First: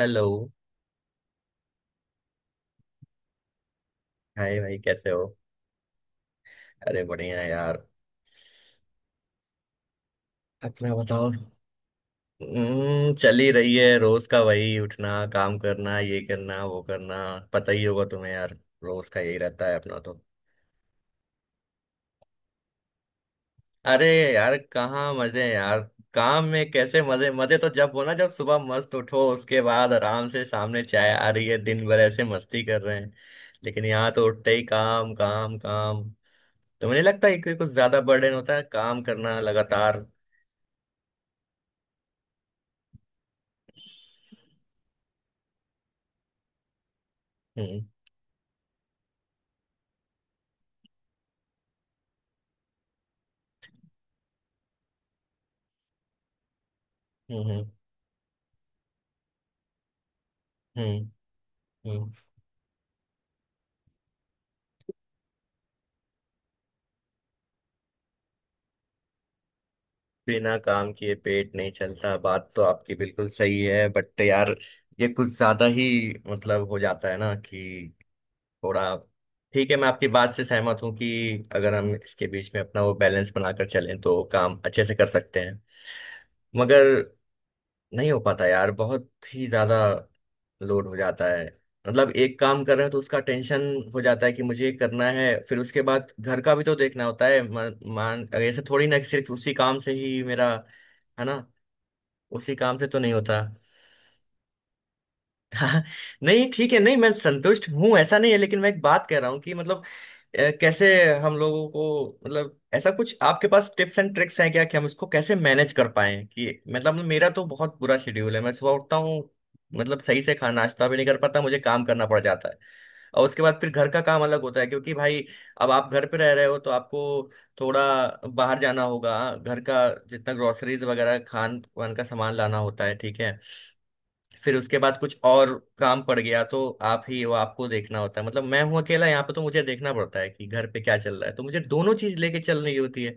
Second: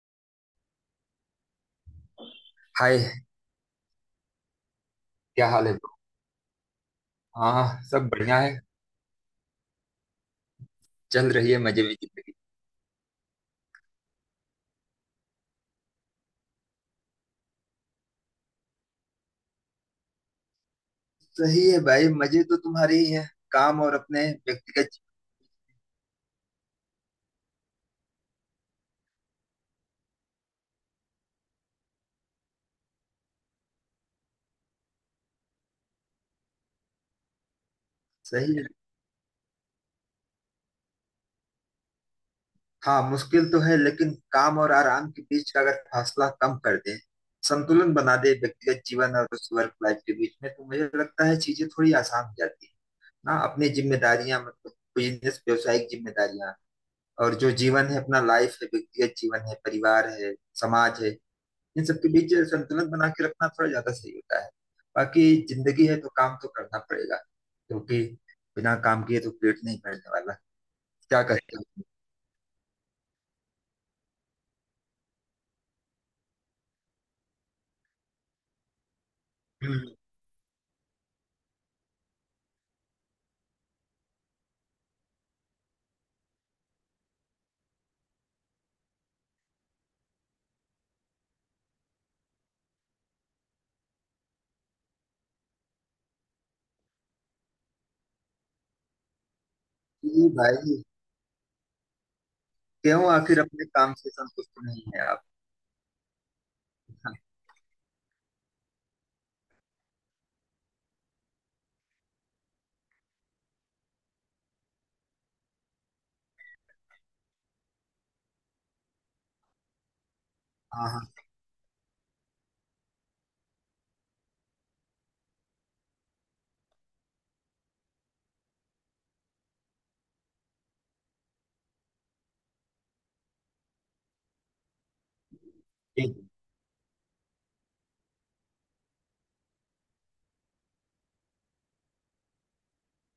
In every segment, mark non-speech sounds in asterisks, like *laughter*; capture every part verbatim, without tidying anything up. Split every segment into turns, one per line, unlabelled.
Hello.
Hi
hi भाई, कैसे हो?
क्या हाल है bro?
अरे बढ़िया है
हाँ
यार।
सब बढ़िया है।
अपना
चल
बताओ।
रही है मजे में जिंदगी।
हम्म, चल ही रही है। रोज का वही, उठना, काम करना, ये करना, वो करना। पता ही होगा तुम्हें यार। रोज का यही रहता है अपना तो।
सही है भाई मजे तो तुम्हारे ही हैं। काम और
अरे
अपने
यार,
व्यक्तिगत जीवन।
कहाँ मजे हैं यार? काम में कैसे मजे? मजे तो जब हो ना, जब सुबह मस्त उठो, उसके बाद आराम से सामने चाय आ रही है, दिन भर ऐसे मस्ती कर रहे हैं। लेकिन यहाँ तो उठते ही काम, काम, काम। तो मुझे लगता है कि कुछ ज्यादा बर्डन
सही
होता है
है।
काम करना लगातार।
हाँ मुश्किल तो है लेकिन काम और आराम के बीच का अगर फासला कम कर दे,
हम्म।
संतुलन बना दे व्यक्तिगत जीवन और उस वर्क लाइफ के बीच में, तो मुझे लगता है चीजें थोड़ी आसान हो जाती है ना। अपनी जिम्मेदारियां मतलब बिजनेस, व्यावसायिक जिम्मेदारियां, और
हम्म।
जो
हम्म।
जीवन है, अपना लाइफ है, व्यक्तिगत जीवन है, परिवार है, समाज
हम्म।
है, इन सबके
हम्म।
बीच संतुलन बना के रखना थोड़ा ज्यादा सही होता है। बाकी जिंदगी है तो काम तो करना पड़ेगा क्योंकि बिना काम किए तो पेट नहीं भरने वाला।
बिना काम किए
क्या
पेट
कहते
नहीं
हो?
चलता। बात तो आपकी बिल्कुल सही है बट यार, ये कुछ ज्यादा ही मतलब हो जाता है ना कि थोड़ा, ठीक है। मैं
हम्म।
आपकी बात से सहमत हूँ कि अगर हम इसके बीच में अपना वो बैलेंस बनाकर चलें तो काम अच्छे से कर सकते हैं। मगर नहीं हो पाता यार, बहुत ही ज्यादा लोड हो जाता है। मतलब एक काम कर रहे हैं तो उसका टेंशन हो जाता है कि मुझे ये करना है, फिर उसके बाद घर का भी तो देखना होता है। मान मान- ऐसे थोड़ी ना कि सिर्फ उसी काम से ही
जी
मेरा।
भाई।
है ना? उसी काम से तो
क्यों,
नहीं होता।
आखिर अपने काम से संतुष्ट नहीं है आप?
*laughs* हाँ। नहीं, ठीक है, नहीं, मैं
हाँ
संतुष्ट हूँ ऐसा नहीं है, लेकिन मैं एक बात कह रहा हूँ कि मतलब अ, कैसे हम लोगों को, मतलब ऐसा कुछ आपके पास टिप्स एंड ट्रिक्स हैं क्या कि हम इसको कैसे मैनेज कर पाए? कि मतलब मेरा तो बहुत बुरा शेड्यूल है। मैं सुबह उठता हूँ, मतलब सही से खाना नाश्ता
हाँ
भी
हाँ।
नहीं कर पाता, मुझे काम करना पड़ जाता है। और उसके बाद फिर घर का काम अलग होता है क्योंकि भाई, अब आप घर पे रह रहे हो तो आपको थोड़ा बाहर जाना होगा। घर का जितना ग्रोसरीज वगैरह, खान वान का सामान लाना होता है, ठीक है। फिर उसके बाद कुछ और काम
ठीक
पड़
है।
गया तो आप ही वो, आपको देखना होता है। मतलब मैं हूँ अकेला यहाँ पे, तो मुझे देखना पड़ता है कि घर पे क्या चल रहा है, तो मुझे दोनों चीज लेके चलनी होती है।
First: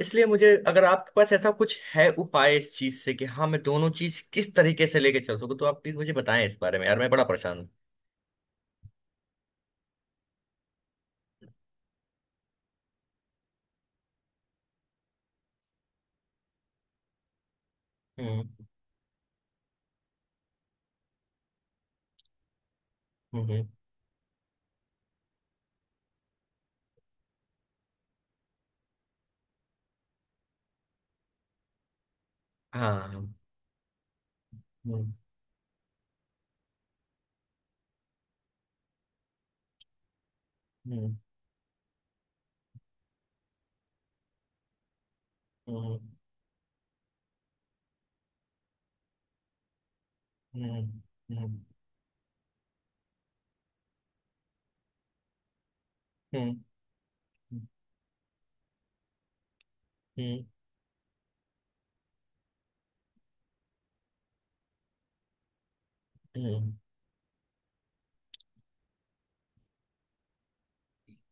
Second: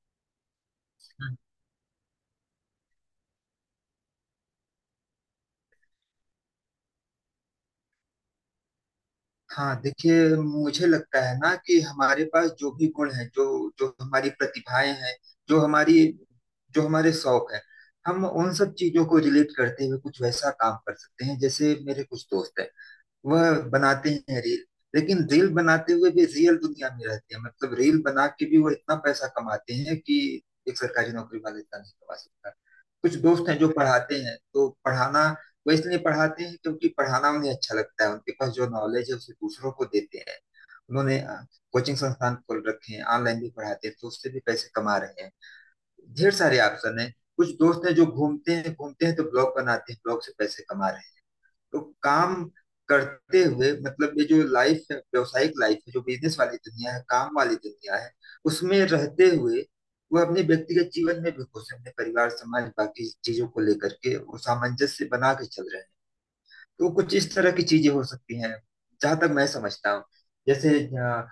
इसलिए मुझे अगर आपके पास
हम्म।
ऐसा कुछ है उपाय इस चीज से कि हाँ मैं दोनों चीज किस तरीके से लेके चल सकूँ, तो आप प्लीज मुझे बताएं इस बारे में यार, मैं बड़ा परेशान हूँ।
हाँ देखिए, मुझे लगता है ना कि हमारे पास जो भी गुण है, जो जो हमारी प्रतिभाएं हैं, जो हमारी जो हमारे शौक है, हम
हम्म।
उन सब चीजों को रिलेट करते हुए कुछ वैसा काम कर सकते हैं। जैसे मेरे कुछ दोस्त हैं,
हम्म।
वह
हम्म।
बनाते हैं रील। लेकिन रील बनाते हुए भी रियल दुनिया में रहते हैं। मतलब रील बना के भी वो इतना पैसा कमाते हैं कि एक सरकारी नौकरी वाला इतना नहीं कमा सकता। कुछ
हाँ।
दोस्त हैं जो पढ़ाते हैं तो
हम्म।
पढ़ाना, वो इसलिए पढ़ाते हैं क्योंकि पढ़ाना उन्हें अच्छा लगता है। उनके पास जो नॉलेज है उसे दूसरों को देते हैं।
हम्म।
उन्होंने कोचिंग संस्थान खोल रखे हैं, ऑनलाइन भी पढ़ाते हैं, तो उससे भी पैसे कमा रहे हैं।
हम्म।
ढेर सारे ऑप्शन है। कुछ दोस्त हैं जो घूमते हैं, घूमते हैं तो ब्लॉग बनाते हैं, ब्लॉग से पैसे कमा
हम्म।
रहे हैं।
हम्म।
तो काम करते हुए मतलब ये जो लाइफ है, व्यावसायिक लाइफ है, जो बिजनेस
हम्म। हम्म।
वाली दुनिया है, काम वाली दुनिया है, उसमें रहते हुए वह अपने
हम्म।
व्यक्तिगत जीवन में भी खुश है। अपने परिवार, समाज, बाकी चीजों को लेकर के वो सामंजस्य बना के चल रहे हैं।
हम्म।
तो कुछ इस तरह की चीजें हो सकती हैं, जहां तक मैं समझता हूँ। जैसे अ,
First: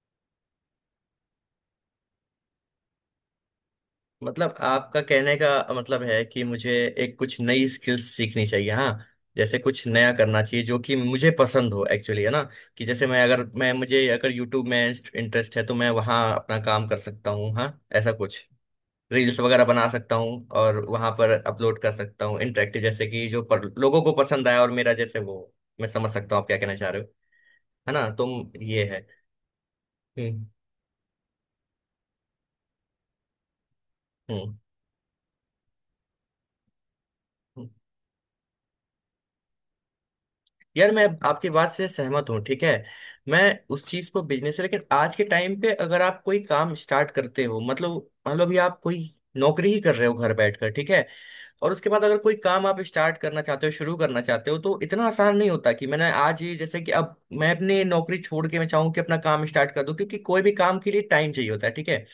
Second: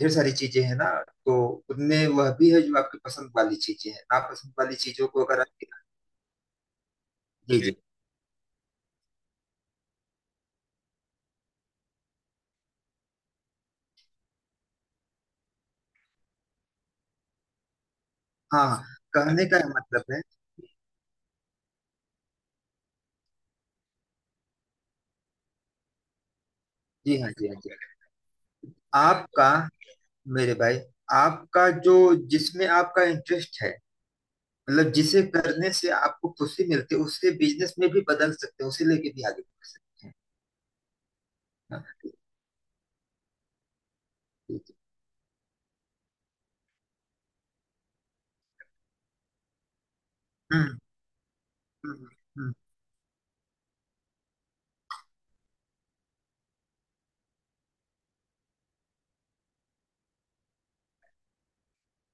ढेर सारी चीजें हैं ना, तो उनमें वह भी है जो आपकी पसंद वाली चीजें हैं। नापसंद
मतलब
वाली
आपका
चीजों को
कहने
अगर
का
आप,
मतलब है कि मुझे एक कुछ
जी
नई
जी जी।
स्किल्स सीखनी चाहिए? हाँ, जैसे कुछ नया करना चाहिए जो कि मुझे पसंद हो एक्चुअली, है ना? कि जैसे, मैं अगर मैं मुझे अगर यूट्यूब में इंटरेस्ट है तो मैं वहाँ अपना काम कर सकता हूँ। हाँ, ऐसा कुछ
हाँ हाँ,
रील्स
कहने का
वगैरह बना
मतलब
सकता
है,
हूँ और वहाँ पर अपलोड कर सकता हूँ इंटरेक्टिव, जैसे कि जो पर, लोगों को पसंद आया और मेरा जैसे वो, मैं समझ सकता हूँ आप क्या कहना चाह रहे हो।
जी हाँ जी हाँ जी।
है ना? तुम, ये है।
आपका,
हम्म।
मेरे भाई, आपका जो जिसमें आपका इंटरेस्ट है, मतलब जिसे करने से आपको खुशी मिलती है, उससे
हम्म।
बिजनेस में भी बदल सकते हैं, उसे लेके भी आगे बढ़ सकते हैं।
यार मैं आपकी बात
हाँ,
से सहमत हूँ, ठीक है। मैं उस चीज को बिजनेस है, लेकिन आज के टाइम पे अगर आप कोई काम स्टार्ट करते हो, मतलब मान लो अभी आप कोई नौकरी ही कर रहे हो घर बैठकर,
हम्म
ठीक है। और उसके बाद
हम्म,
अगर कोई
हम्म
काम आप स्टार्ट करना चाहते हो, शुरू करना चाहते हो, तो इतना आसान नहीं होता कि मैंने आज ये, जैसे कि अब मैं अपनी नौकरी छोड़ के मैं चाहूँ कि अपना काम स्टार्ट कर दूं, क्योंकि कोई भी काम के लिए टाइम चाहिए होता है, ठीक है।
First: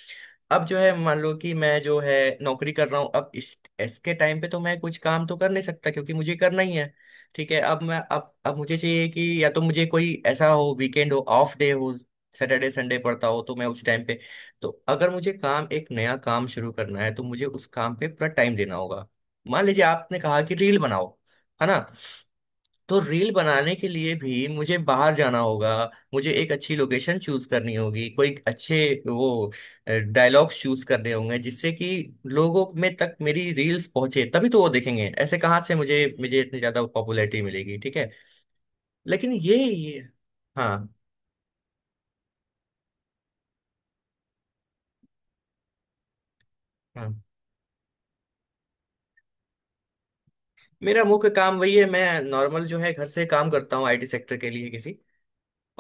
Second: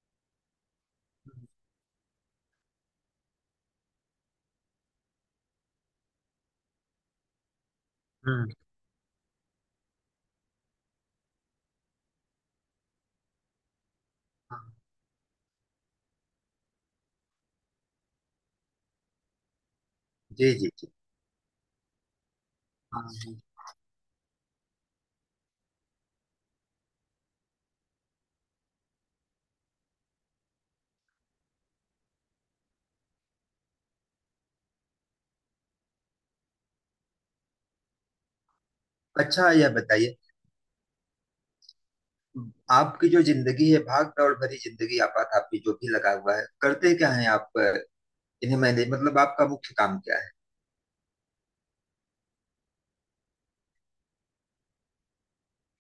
अब जो है, मान लो
हम्म,
कि मैं जो है नौकरी कर रहा हूँ, अब इस इसके टाइम पे तो मैं कुछ काम तो कर नहीं सकता, क्योंकि मुझे करना ही है, ठीक है। अब मैं अब
हम्म,
अब मुझे चाहिए कि या तो मुझे कोई ऐसा हो, वीकेंड हो, ऑफ डे हो, सैटरडे संडे पड़ता हो, तो मैं उस टाइम पे,
हाँ,
तो अगर मुझे काम एक नया काम शुरू करना है तो मुझे उस काम पे पूरा टाइम देना होगा। मान लीजिए आपने कहा
जी
कि
जी
रील
जी।
बनाओ, है ना? तो
हाँ
रील
हाँ।
बनाने के लिए भी मुझे बाहर जाना होगा। मुझे एक अच्छी लोकेशन चूज करनी होगी, कोई अच्छे वो डायलॉग्स चूज करने होंगे जिससे कि लोगों में तक मेरी रील्स पहुंचे, तभी तो वो देखेंगे। ऐसे कहाँ से मुझे मुझे इतनी ज्यादा पॉपुलैरिटी मिलेगी, ठीक है। लेकिन
अच्छा,
ये
यह
ये
बताइए,
हाँ
आपकी जो जिंदगी है, भाग दौड़ भरी जिंदगी, आपात आपकी जो भी लगा हुआ है, करते क्या
हाँ।
है आप? अ, इन्हें मैंने, मतलब आपका मुख्य काम क्या है?
मेरा मुख्य काम वही है, मैं नॉर्मल जो है घर से काम करता हूँ आईटी सेक्टर के लिए किसी।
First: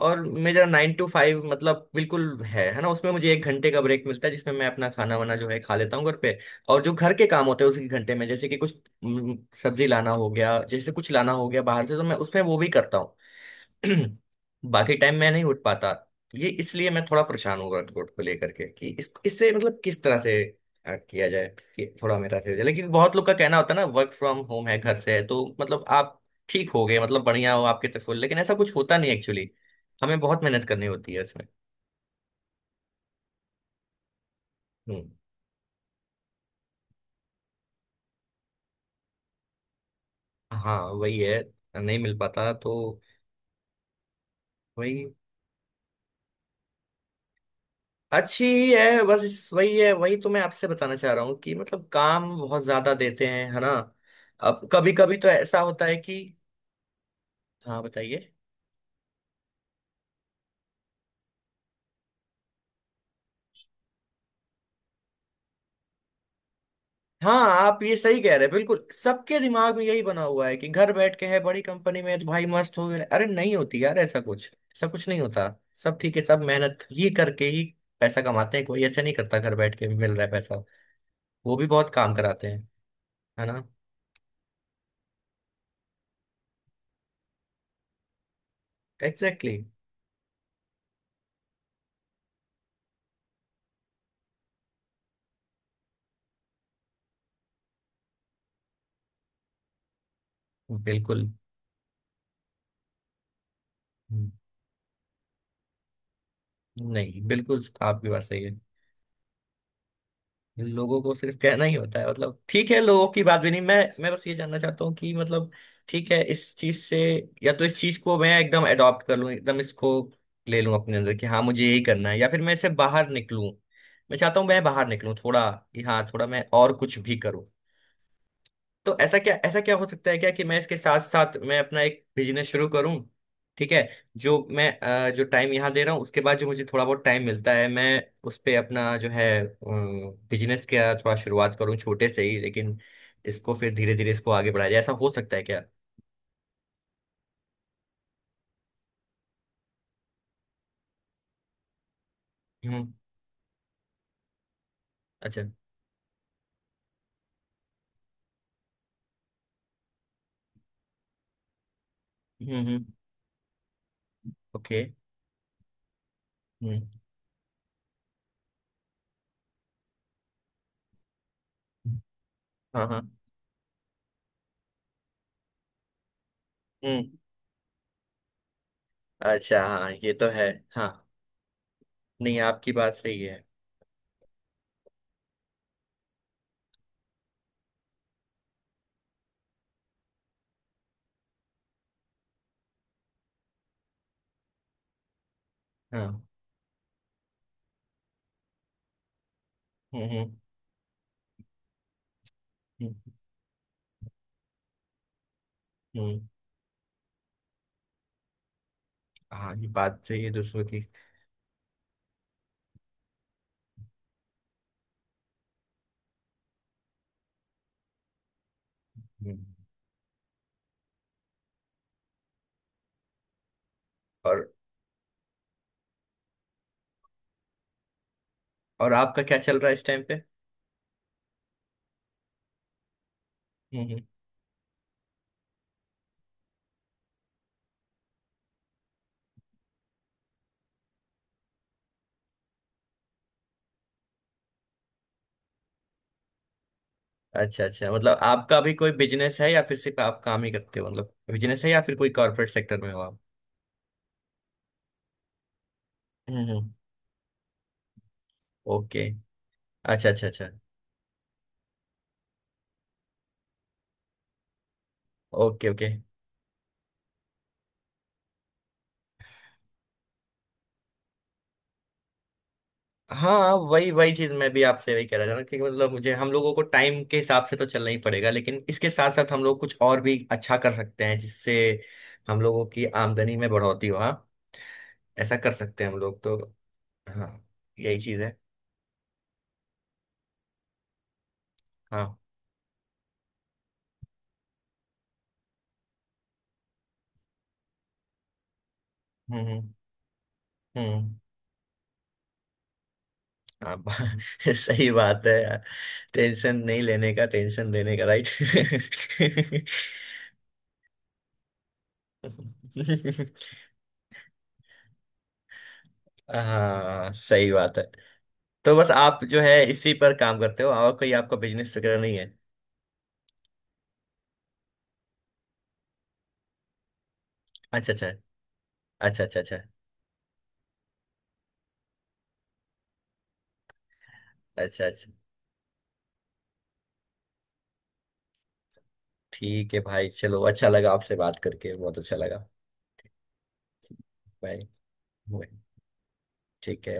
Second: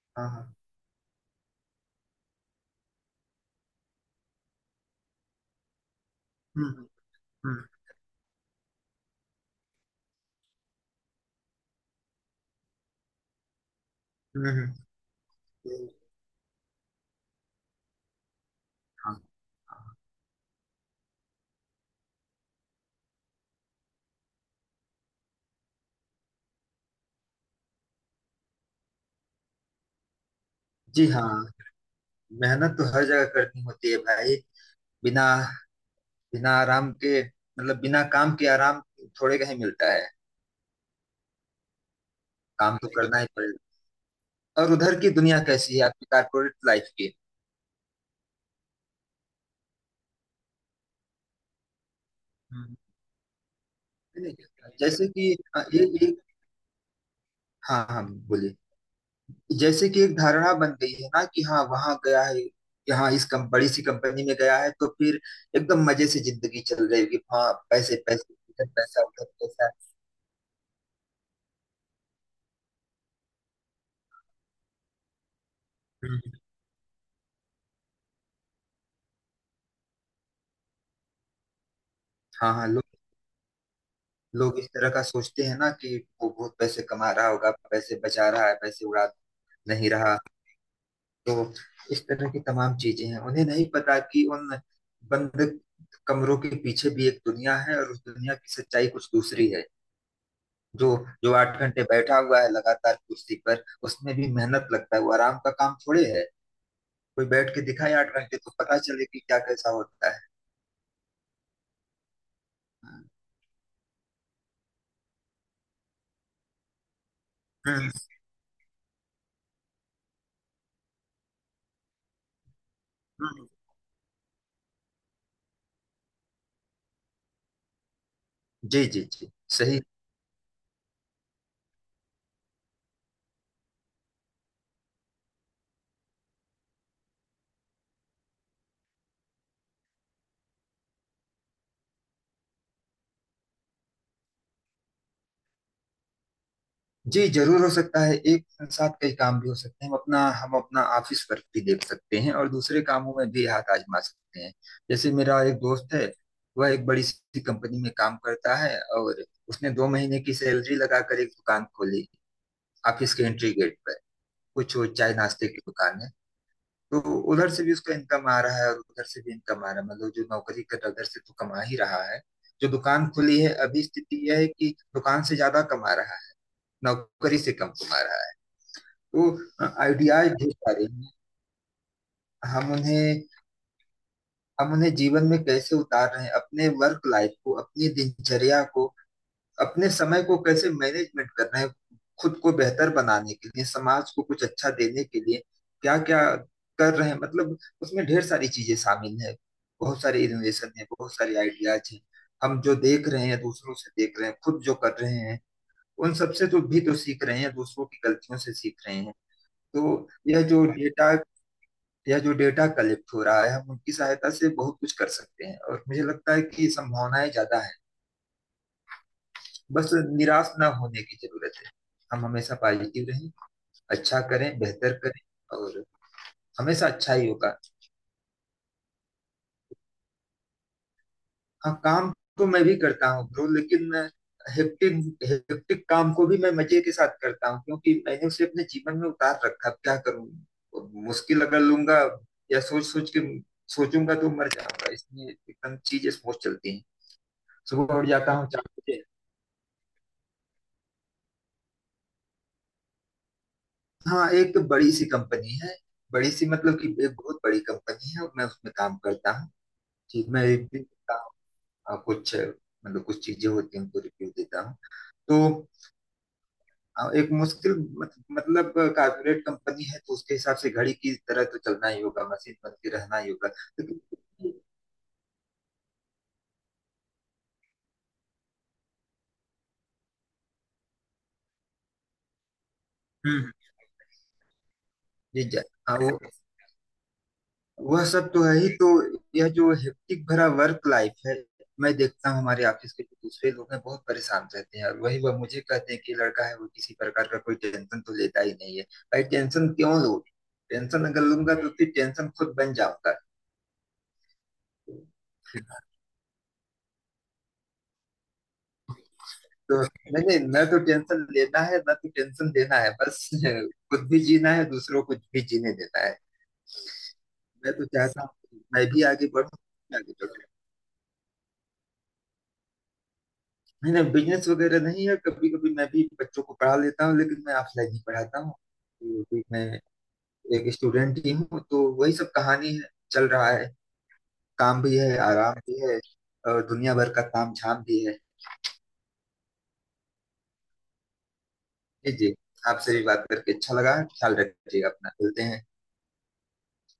और
हाँ हाँ।
मेरा नाइन टू फाइव मतलब बिल्कुल है है ना? उसमें मुझे एक घंटे का ब्रेक मिलता है जिसमें मैं अपना खाना वाना जो है खा लेता हूँ घर पे।
हम्म
और जो घर के काम होते
हम्म।
हैं उसी घंटे में, जैसे कि कुछ, हम्म, सब्जी लाना हो गया, जैसे कुछ लाना हो गया बाहर से, तो मैं उसमें वो भी करता हूँ। *clears throat*
हम्म हम्म,
बाकी टाइम मैं नहीं उठ
हम्म,
पाता। ये, इसलिए मैं थोड़ा परेशान हूँ वर्कआउट को लेकर के कि इस
हाँ
इससे मतलब
हाँ।
किस तरह से अ, किया जाए कि थोड़ा मेरा सही हो जाए। लेकिन बहुत लोग का कहना होता है ना, वर्क फ्रॉम होम है, घर से है, तो मतलब आप ठीक हो गए, मतलब बढ़िया हो आपके तरफ, लेकिन ऐसा कुछ होता नहीं एक्चुअली। हमें बहुत मेहनत करनी
जी
होती है
हाँ।
इसमें।
मेहनत तो हर जगह करनी होती है भाई।
हम्म।
बिना, बिना आराम के, मतलब बिना काम के आराम थोड़े कहीं मिलता है।
हाँ, वही है, नहीं मिल पाता
काम तो
तो।
करना ही पड़ेगा। और उधर की
वही
दुनिया कैसी है आपकी, कारपोरेट लाइफ की?
अच्छी ही है, बस इस- वही है, वही तो मैं आपसे बताना चाह रहा हूँ कि मतलब काम बहुत
हम्म,
ज्यादा देते हैं, है ना?
है
अब
ना?
कभी
जैसे
कभी तो
कि
ऐसा
अ,
होता
ये
है
एक,
कि, हाँ
हाँ हाँ
बताइए।
बोलिए, जैसे कि एक धारणा बन गई है ना कि हाँ वहां गया है, यहाँ इस कम बड़ी सी कंपनी में गया है, तो फिर एकदम मजे से जिंदगी चल रही होगी,
हाँ,
हाँ
आप ये
पैसे
सही
पैसे,
कह रहे हैं,
इधर
बिल्कुल
पैसा उधर
सबके
पैसा।
दिमाग में यही बना हुआ है कि घर बैठ के है, बड़ी कंपनी में है, तो भाई मस्त हो गए। अरे नहीं होती यार, ऐसा कुछ, ऐसा कुछ नहीं होता। सब ठीक है, सब
हम्म।
मेहनत ये करके ही पैसा कमाते हैं। कोई ऐसा नहीं करता, घर बैठ के भी मिल रहा है पैसा। वो भी बहुत काम कराते
हाँ हाँ।
हैं, है ना?
लोग इस तरह का सोचते हैं ना कि वो बहुत पैसे कमा रहा होगा, पैसे बचा रहा है, पैसे उड़ा
एग्जैक्टली।
नहीं रहा। तो इस तरह की तमाम चीजें हैं, उन्हें नहीं पता कि उन बंद कमरों के पीछे भी एक दुनिया है, और उस दुनिया की सच्चाई कुछ दूसरी है।
Exactly.
जो
बिल्कुल।
जो आठ घंटे बैठा हुआ है लगातार कुर्सी पर, उसमें
हम्म,
भी मेहनत लगता है, वो आराम का काम थोड़े है।
नहीं,
कोई बैठ के
बिल्कुल
दिखाए
आपकी
आठ
बात
घंटे
सही
तो
है।
पता चले कि क्या कैसा होता है।
लोगों को सिर्फ कहना ही होता है, मतलब ठीक है, लोगों की बात भी नहीं। मैं मैं बस ये जानना चाहता हूँ कि मतलब, ठीक है, इस चीज से या तो इस
हम्म,
चीज को मैं एकदम अडॉप्ट कर लूँ, एकदम इसको ले लूँ अपने अंदर कि हाँ मुझे यही करना है, या फिर मैं इससे बाहर
हम्म,
निकलूँ। मैं चाहता हूँ मैं बाहर निकलूँ थोड़ा, कि हाँ थोड़ा मैं और कुछ भी करूँ।
जी
तो
जी
ऐसा
जी।
क्या, ऐसा क्या
सही।
हो सकता है क्या कि मैं इसके साथ साथ मैं अपना एक बिजनेस शुरू करूं, ठीक है। जो मैं अ, जो टाइम यहाँ दे रहा हूँ उसके बाद जो मुझे थोड़ा बहुत टाइम मिलता है, मैं उस पे अपना जो है बिजनेस का थोड़ा शुरुआत करूँ, छोटे से ही, लेकिन इसको फिर धीरे धीरे इसको आगे बढ़ाया जाए, ऐसा हो सकता है क्या?
जी जरूर हो सकता है। एक साथ कई काम भी हो सकते हैं। हम अपना हम अपना ऑफिस वर्क भी देख सकते हैं और दूसरे
हम्म।
कामों में भी हाथ आजमा सकते हैं। जैसे
अच्छा।
मेरा एक दोस्त है, वह एक बड़ी सी कंपनी में काम करता है, और उसने दो महीने की सैलरी लगाकर एक दुकान खोली,
हम्म। हम्म।
ऑफिस के एंट्री गेट पर। कुछ
ओके।
वो चाय नाश्ते की दुकान है।
हम्म।
तो उधर से भी उसका इनकम आ रहा है और उधर से भी इनकम आ रहा है। मतलब जो नौकरी कर रहा है, उधर से तो कमा ही रहा है। जो
हाँ
दुकान
हाँ।
खुली है, अभी स्थिति यह है कि दुकान से ज्यादा कमा रहा है,
हम्म।
नौकरी से कम कमा रहा है
अच्छा।
वो।
हाँ, ये तो
आइडियाज
है।
ढेर सारे
हाँ,
हैं।
नहीं, आपकी
हम
बात सही
उन्हें
है।
हम उन्हें जीवन में कैसे उतार रहे हैं, अपने वर्क लाइफ को, अपनी दिनचर्या को, अपने समय को कैसे मैनेजमेंट कर रहे हैं, खुद को बेहतर बनाने के लिए, समाज को कुछ अच्छा देने के लिए क्या क्या
हाँ।
कर रहे हैं, मतलब उसमें ढेर सारी चीजें शामिल है। बहुत
हम्म।
सारे
हम्म।
इनोवेशन है, बहुत सारे आइडियाज हैं। हम जो देख
हम्म।
रहे हैं, दूसरों से देख रहे हैं, खुद जो कर रहे हैं, उन
हम्म।
सबसे तो भी तो सीख रहे हैं, दूसरों की गलतियों से सीख रहे हैं।
हाँ, ये बात
तो
सही है,
यह
दूसरों
जो
की।
डेटा या जो डेटा कलेक्ट हो रहा है, हम उनकी सहायता से बहुत कुछ कर सकते हैं, और मुझे लगता है कि संभावनाएं ज्यादा है।
हम्म।
बस निराश ना होने की जरूरत है। हम हमेशा पॉजिटिव रहें, अच्छा
और
करें, बेहतर करें, और हमेशा अच्छा ही होगा।
और आपका क्या चल रहा है इस टाइम पे?
हाँ काम तो मैं भी करता हूँ ब्रो,
हम्म।
लेकिन
हम्म।
हेक्टिक, हेक्टिक काम को भी मैं मजे के साथ करता हूँ, क्योंकि मैंने उसे अपने जीवन में उतार रखा। अब क्या करूँ, मुश्किल अगर लूंगा या सोच सोच के सोचूंगा तो मर जाऊंगा, इसलिए एकदम चीजें स्मूथ चलती हैं।
अच्छा अच्छा,
सुबह उठ
मतलब
जाता हूँ
आपका
चार
भी कोई
बजे
बिजनेस है या फिर सिर्फ आप काम ही करते हो, मतलब बिजनेस है या फिर कोई कॉर्पोरेट सेक्टर में हो आप?
हाँ एक तो बड़ी सी कंपनी है। बड़ी
हम्म,
सी
हम्म।
मतलब कि एक बहुत बड़ी कंपनी है और मैं उसमें काम
ओके।
करता हूँ।
अच्छा अच्छा
ठीक, मैं
अच्छा।
रिव्यू देता हूँ। अ, कुछ अ, मतलब कुछ चीजें होती हैं, उनको रिव्यू देता हूँ तो।
Okay okay.
अ, एक मुश्किल, मत, मतलब कॉर्पोरेट कंपनी है तो उसके हिसाब से घड़ी की तरह तो चलना ही होगा, मशीन बन के रहना ही होगा।
हाँ, वही
लेकिन,
वही चीज मैं
हम्म
भी आपसे वही कह रहा था ना कि मतलब मुझे, हम लोगों को टाइम के हिसाब से तो चलना ही पड़ेगा, लेकिन इसके साथ साथ हम लोग कुछ और भी अच्छा कर सकते हैं जिससे हम लोगों की आमदनी में
हम्म,
बढ़ोतरी हो। हाँ, ऐसा
जी
कर
जा,
सकते हैं
हाँ
हम
वो,
लोग तो। हाँ, यही
वह
चीज
सब
है।
तो है ही। तो यह जो हेक्टिक भरा वर्क लाइफ है, मैं
हाँ।
देखता हूँ हमारे ऑफिस के जो दूसरे लोग हैं बहुत परेशान रहते हैं, और वही वह मुझे कहते हैं कि लड़का है वो, किसी प्रकार का कोई टेंशन तो लेता ही नहीं है। भाई
हम्म।
टेंशन
हम्म।
क्यों लोगे, टेंशन
हम्म।
अगर लूंगा तो फिर टेंशन खुद बन जाऊंगा।
हाँ बा- *laughs* सही बात है यार। टेंशन नहीं लेने का, टेंशन देने का, राइट।
तो
*laughs*
मैंने न तो टेंशन लेना है, न तो टेंशन देना है, बस *laughs* खुद भी जीना है, दूसरों को भी जीने देना है।
हाँ सही
मैं
बात है।
तो चाहता हूँ
तो
मैं
बस
भी
आप
आगे
जो है इसी
बढ़ूँ, आगे
पर काम
बढ़ूँ।
करते हो और कोई आपका बिजनेस वगैरह नहीं है?
नहीं नहीं, बिजनेस वगैरह नहीं है। कभी कभी मैं भी बच्चों को पढ़ा लेता हूँ, लेकिन मैं
अच्छा
ऑफलाइन ही
अच्छा
पढ़ाता हूँ। तो
अच्छा। अच्छा
अभी
अच्छा
मैं एक स्टूडेंट ही हूँ, तो वही सब कहानी है, चल रहा है। काम
अच्छा
भी
अच्छा।
है, आराम भी है, और दुनिया भर का काम झाम भी है।
ठीक है भाई, चलो अच्छा लगा, आपसे बात करके बहुत
जी
अच्छा
जी।
लगा।
आपसे भी बात करके अच्छा लगा। ख्याल
बाय।
रखिएगा अपना। मिलते
बाय।
हैं।
ठीक है।